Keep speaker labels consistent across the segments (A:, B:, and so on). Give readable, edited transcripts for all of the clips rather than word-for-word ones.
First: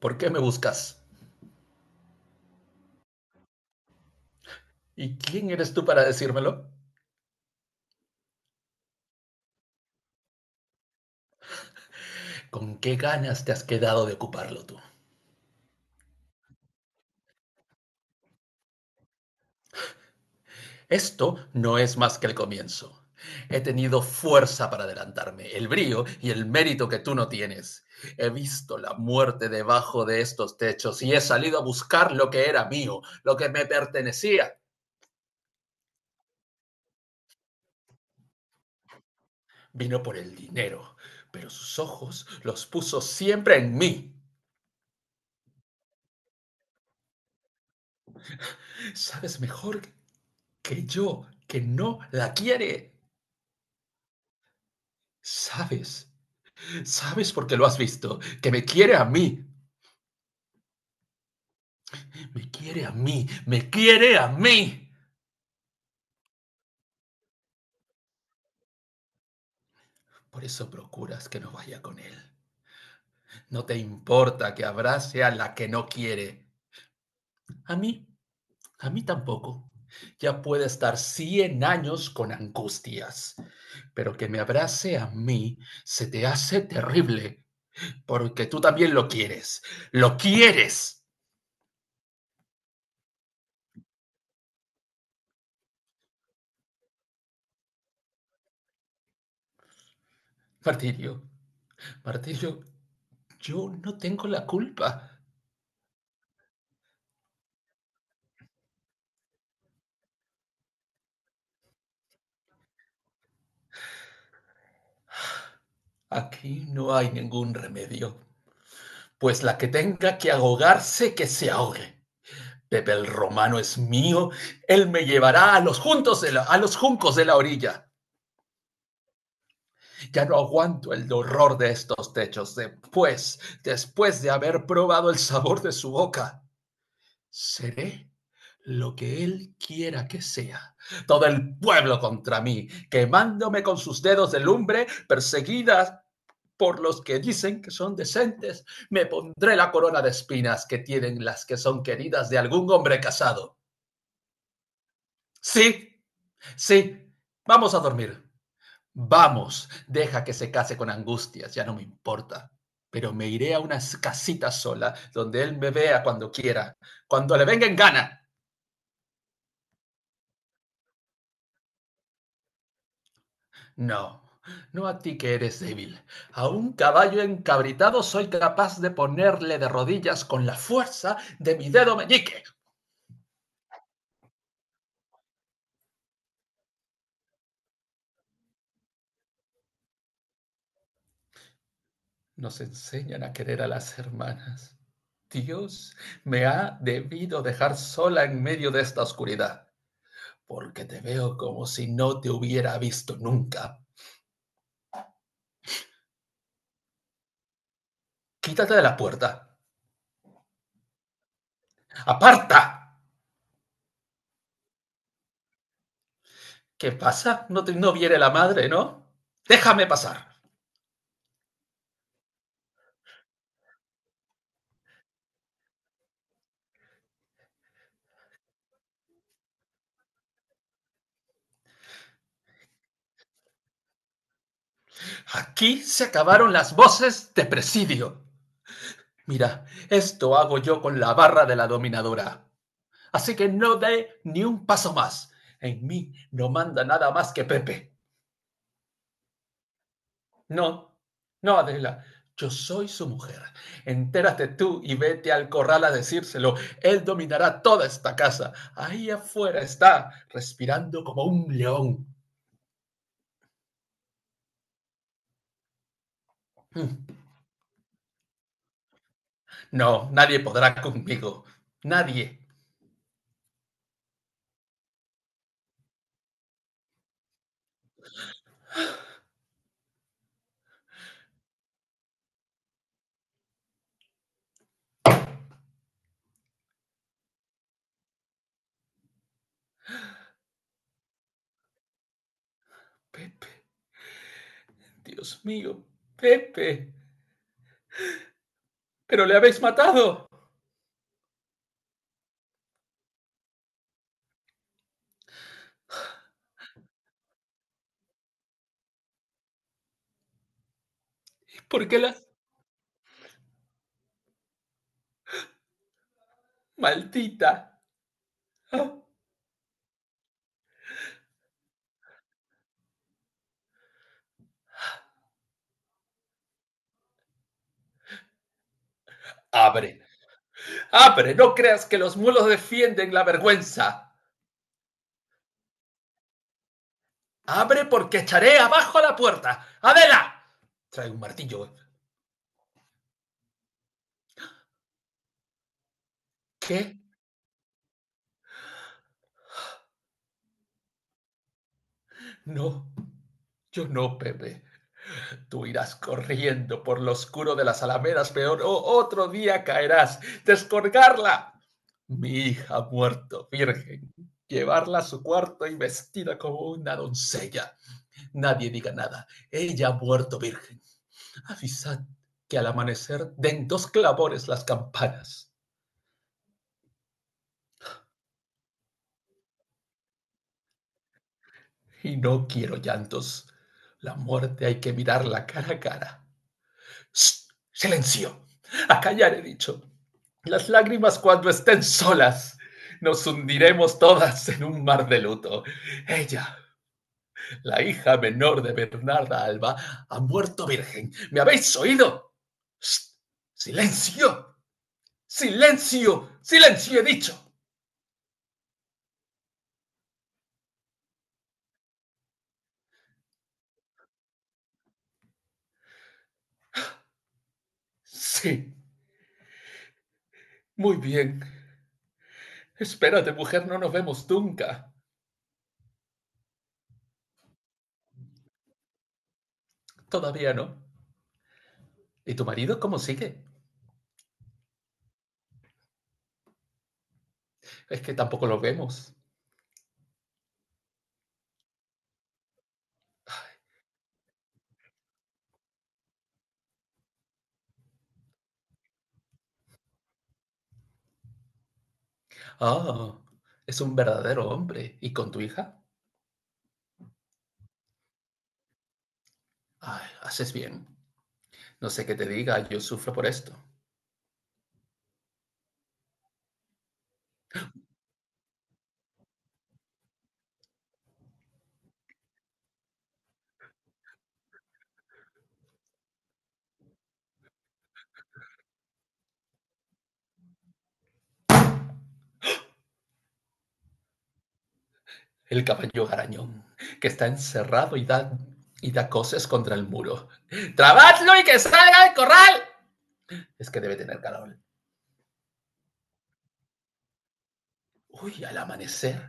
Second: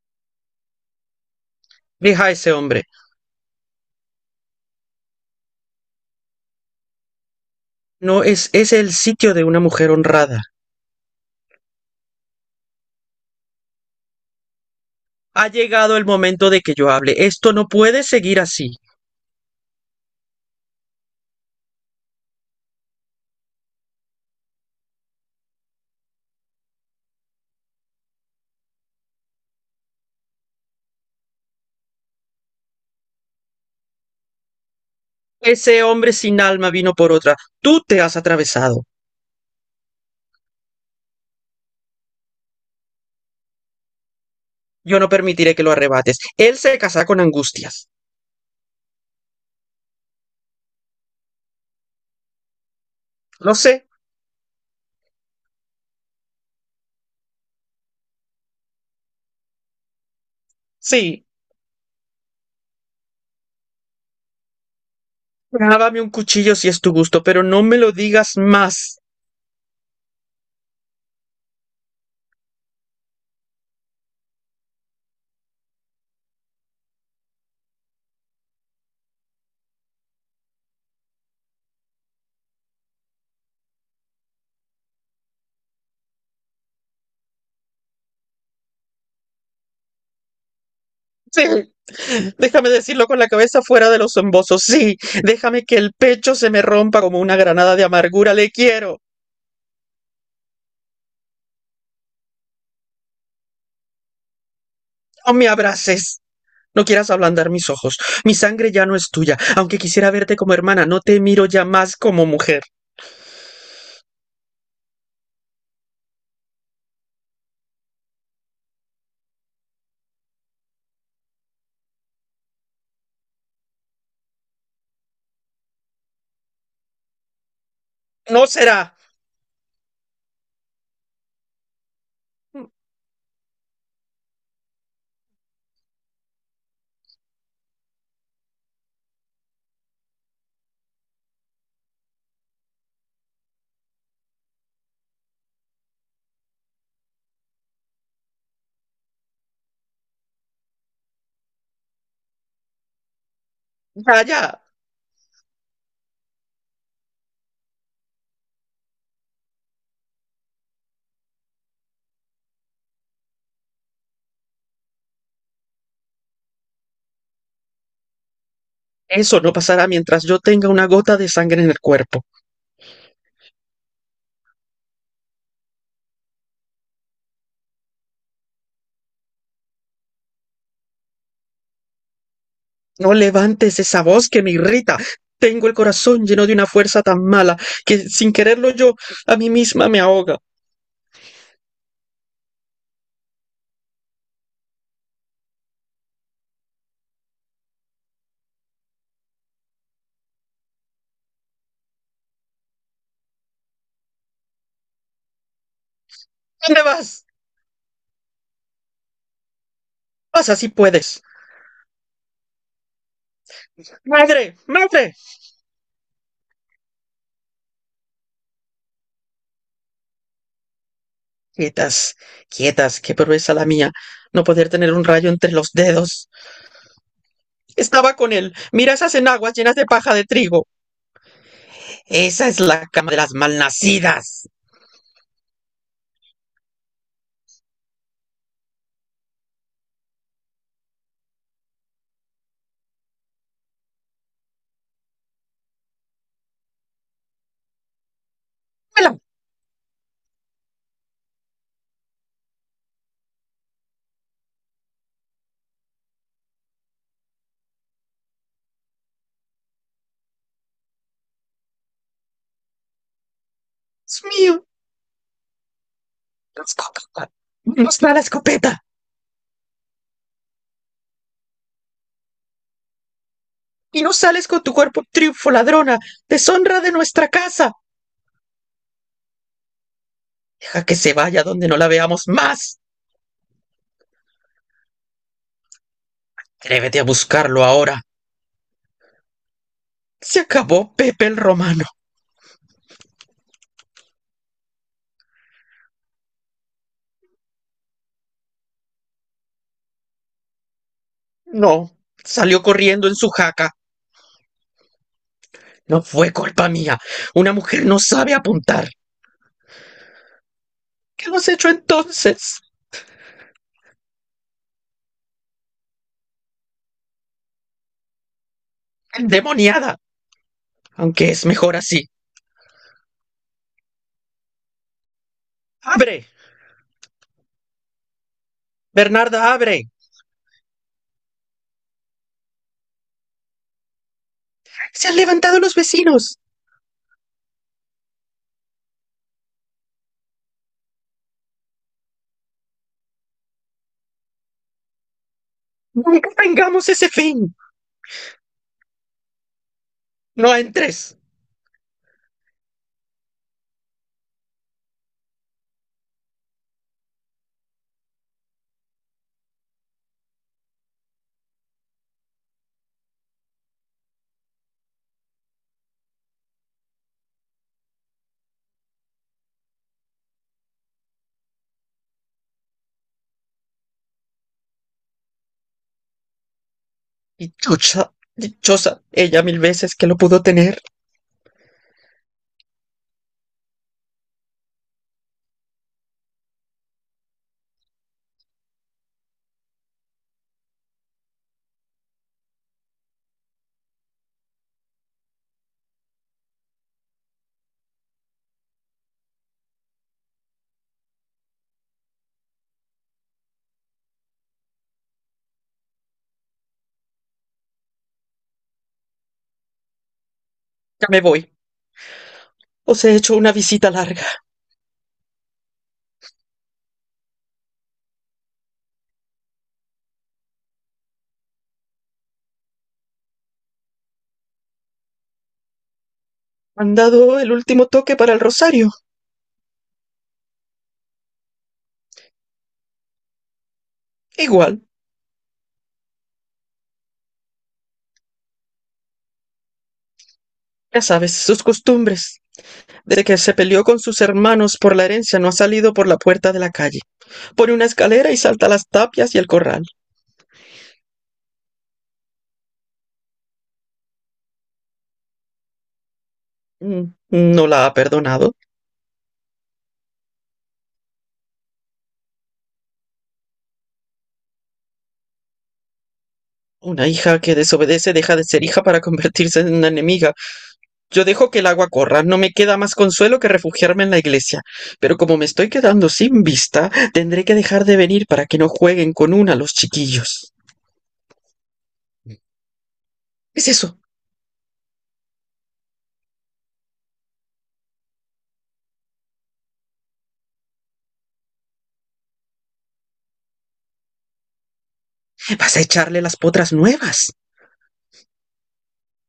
A: ¿Por qué me buscas?
B: Deja a ese hombre.
A: ¿Y quién eres tú para decírmelo?
B: No es, es el sitio de una mujer honrada.
A: ¿Con qué ganas te has quedado de ocuparlo tú?
B: Ha llegado el momento de que yo hable. Esto no puede seguir así.
A: Esto no es más que el comienzo. He tenido fuerza para adelantarme, el brío y el mérito que tú no tienes. He visto la muerte debajo de estos techos y he salido a buscar lo que era mío, lo que me pertenecía.
B: Ese hombre sin alma vino por otra. Tú te has atravesado.
A: Vino por el dinero, pero sus ojos los puso siempre en mí.
B: Yo no permitiré que lo arrebates. Él se casará con angustias.
A: Sabes mejor que yo que no la quiere.
B: Lo sé.
A: Sabes Sabes por qué lo has visto, que me quiere a mí,
B: Sí.
A: me quiere a mí, me quiere a mí.
B: Dábame un cuchillo si es tu gusto, pero no me lo digas más.
A: Por eso procuras que no vaya con él. No te importa que abrace a la que no quiere. A mí, a mí tampoco. Ya puede estar 100 años con angustias, pero que me abrace a mí se te hace terrible, porque tú también lo quieres. Lo quieres.
B: Sí. Déjame decirlo con la cabeza fuera de los embozos. Sí. Déjame que el pecho se me rompa como una granada de amargura. Le quiero.
A: Martirio, Martirio, yo no tengo la culpa.
B: No me abraces. No quieras ablandar mis ojos. Mi sangre ya no es tuya. Aunque quisiera verte como hermana, no te miro ya más como mujer.
A: Aquí no hay ningún remedio, pues la que tenga que ahogarse, que se ahogue. Pepe el Romano es mío, él me llevará a los juncos de la orilla.
B: No será.
A: Ya no aguanto el horror de estos techos, después de haber probado el sabor de su boca. Seré lo que él quiera que sea. Todo el pueblo contra mí, quemándome con sus dedos de lumbre, perseguida por los que dicen que son decentes, me pondré la corona de espinas que tienen las que son queridas de algún hombre casado.
B: Vaya.
A: Sí, sí, vamos a dormir. Vamos, deja que se case con angustias, ya no me importa. Pero me iré a una casita sola, donde él me vea cuando quiera, cuando le venga en gana.
B: Eso no pasará mientras yo tenga una gota de sangre en el cuerpo.
A: No, no a ti que eres débil. A un caballo encabritado soy capaz de ponerle de rodillas con la fuerza de mi dedo meñique.
B: No levantes esa voz que me irrita. Tengo el corazón lleno de una fuerza tan mala que, sin quererlo yo, a mí misma me ahoga.
A: Nos enseñan a querer a las hermanas. Dios me ha debido dejar sola en medio de esta oscuridad, porque te veo como si no te hubiera visto nunca.
B: ¿Dónde vas?
A: Quítate de la puerta.
B: Pasa si puedes.
A: ¡Aparta!
B: Madre, madre.
A: ¿Qué pasa? No, no viene la madre, ¿no? Déjame pasar.
B: Quietas, quietas, qué proeza la mía, no poder tener un rayo entre los dedos. Estaba con él. Mira esas enaguas llenas de paja de trigo. Esa es la cama de las malnacidas.
A: Aquí se acabaron las voces de presidio. Mira, esto hago yo con la barra de la dominadora. Así que no dé ni un paso más. En mí no manda nada más que Pepe.
B: ¡Mela!
A: No, no, Adela, yo soy su mujer. Entérate tú y vete al corral a decírselo. Él dominará toda esta casa. Ahí afuera está, respirando como un león.
B: ¡Dios mío! La
A: Mm.
B: escopeta. Nos da la escopeta.
A: No, nadie podrá conmigo. Nadie.
B: Y no sales con tu cuerpo triunfo, ladrona. Deshonra de nuestra casa. Deja que se vaya donde no la veamos más. Atrévete a buscarlo ahora. Se acabó Pepe el Romano.
A: Pepe, Dios mío, Pepe. Pero le habéis matado.
B: No. Salió corriendo en su jaca. No fue culpa mía. Una mujer no sabe apuntar. ¿Qué hemos hecho
A: ¿Por qué la
B: entonces?
A: maldita? Ah.
B: Endemoniada. Aunque es mejor así. ¡Abre! Bernarda, abre.
A: Abre, abre. No creas que los mulos defienden la vergüenza.
B: Se han levantado los vecinos.
A: Abre porque echaré abajo la puerta. ¡Adela! Trae un martillo.
B: Nunca tengamos
A: ¿Qué?
B: ese fin. No entres.
A: No. Yo no, Pepe. Tú irás corriendo por lo oscuro de las alamedas, peor o otro día caerás. Descolgarla. Mi hija ha muerto, virgen. Llevarla a su cuarto y vestida como una doncella. Nadie diga nada. Ella ha muerto, virgen. Avisad que al amanecer den dos clavores las campanas.
B: Dichosa, dichosa ella 1000 veces que lo pudo tener.
A: Y no quiero llantos. La muerte hay que mirarla cara a cara. ¡Shh! ¡Silencio! A callar he dicho. Las lágrimas cuando estén solas. Nos hundiremos todas en un mar de luto. Ella, la hija menor de Bernarda Alba, ha muerto virgen. ¿Me habéis oído? ¡Shh! ¡Silencio! ¡Silencio! ¡Silencio! He dicho.
B: Ya me voy. Os he hecho una visita larga.
A: Sí, muy bien. Espérate, mujer, no nos vemos nunca.
B: Han dado el último toque para el rosario.
A: Todavía no. ¿Y tu marido cómo sigue?
B: Igual,
A: Es que tampoco lo vemos.
B: ya sabes, sus costumbres. Desde que se peleó con sus hermanos por la herencia no ha salido por la puerta de la calle. Pone una escalera y salta las tapias y el corral.
A: Ah, es un verdadero hombre. ¿Y con tu hija?
B: Mm, ¿no la ha perdonado?
A: Ay, haces bien. No sé qué te diga, yo sufro por esto.
B: Una hija que desobedece deja de ser hija para convertirse en una enemiga. Yo dejo que el agua corra. No me queda más consuelo que refugiarme en la iglesia. Pero como me estoy quedando sin vista, tendré que dejar de venir para que no jueguen con una los chiquillos. ¿Qué es eso?
A: El caballo garañón, que está encerrado y da cosas contra el muro. ¡Trabadlo y que salga del corral! Es que debe tener calor.
B: Vas a echarle las potras nuevas.
A: Uy, al amanecer.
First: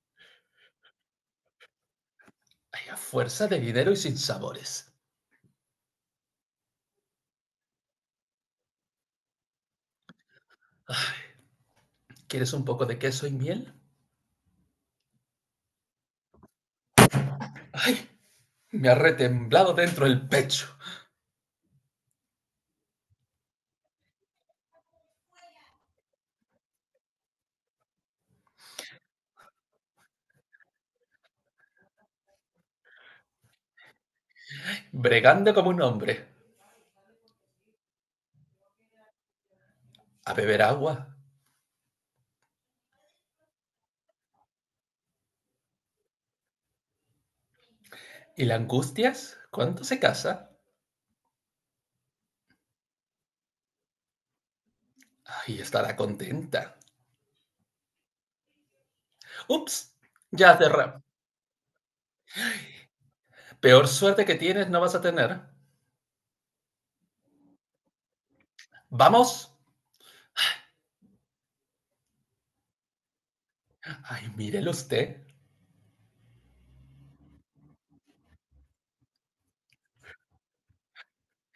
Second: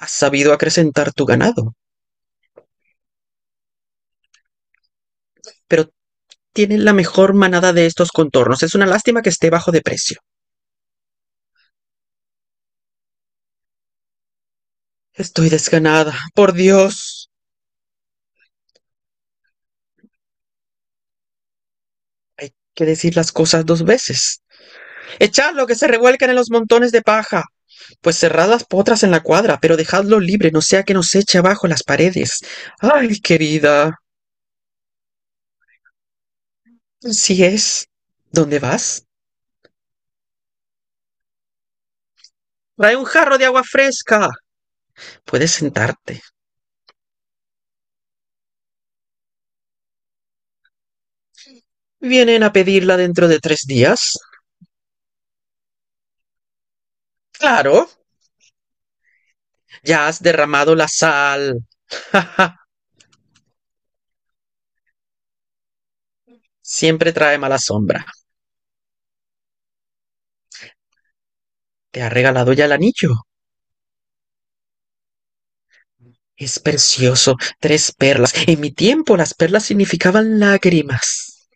B: Has sabido acrecentar tu ganado,
A: Hay a fuerza de dinero y sin sabores.
B: pero tienen la mejor manada de estos contornos. Es una lástima que esté bajo de precio.
A: Ah, ¿quieres un poco de queso y miel?
B: Estoy desganada, por Dios.
A: ¡Ay! Me ha retemblado dentro el pecho,
B: Hay que decir las cosas 2 veces. Echadlo, que se revuelcan en los montones de paja. Pues cerrad las potras en la cuadra, pero dejadlo libre, no sea que nos eche abajo las paredes. Ay, querida,
A: bregando como un hombre.
B: así es. ¿Dónde vas?
A: A beber agua.
B: Trae un jarro de agua fresca. Puedes sentarte.
A: ¿Y la angustias? ¿Cuándo se casa?
B: Vienen a pedirla dentro de 3 días.
A: Ay, estará contenta.
B: Claro.
A: Ups,
B: Ya has
A: ya
B: derramado la
A: cerré.
B: sal. Ja, ja.
A: Peor suerte que tienes no vas a tener.
B: Siempre trae mala sombra.
A: ¡Vamos!
B: ¿Te ha regalado ya el anillo?
A: Ay, mírelo usted.
B: Es precioso. 3 perlas. En mi tiempo las perlas significaban lágrimas.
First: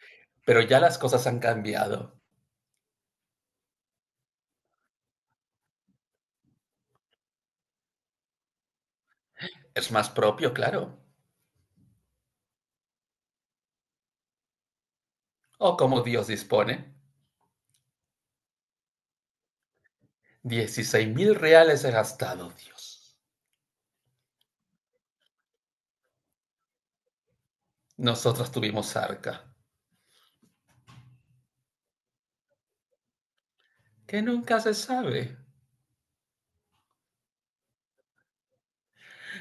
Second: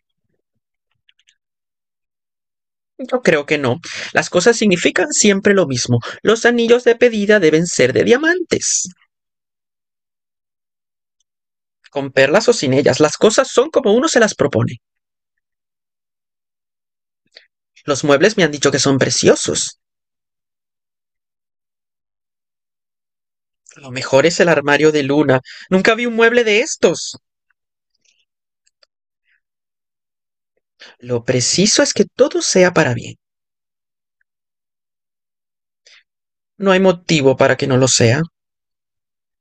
A: Pero ya las cosas han cambiado.
B: Yo creo que no. Las cosas significan siempre lo mismo. Los anillos de pedida deben ser de diamantes.
A: Es más propio, claro.
B: Con perlas o sin ellas, las cosas son como uno se las propone.
A: O como Dios dispone.
B: Los muebles me han dicho que son preciosos.
A: 16.000 reales he gastado, Dios.
B: Lo mejor es el armario de luna. Nunca vi un mueble de estos.
A: Nosotros tuvimos arca.
B: Lo preciso es que todo sea para bien.
A: Que nunca se sabe.
B: No hay motivo para que no lo sea.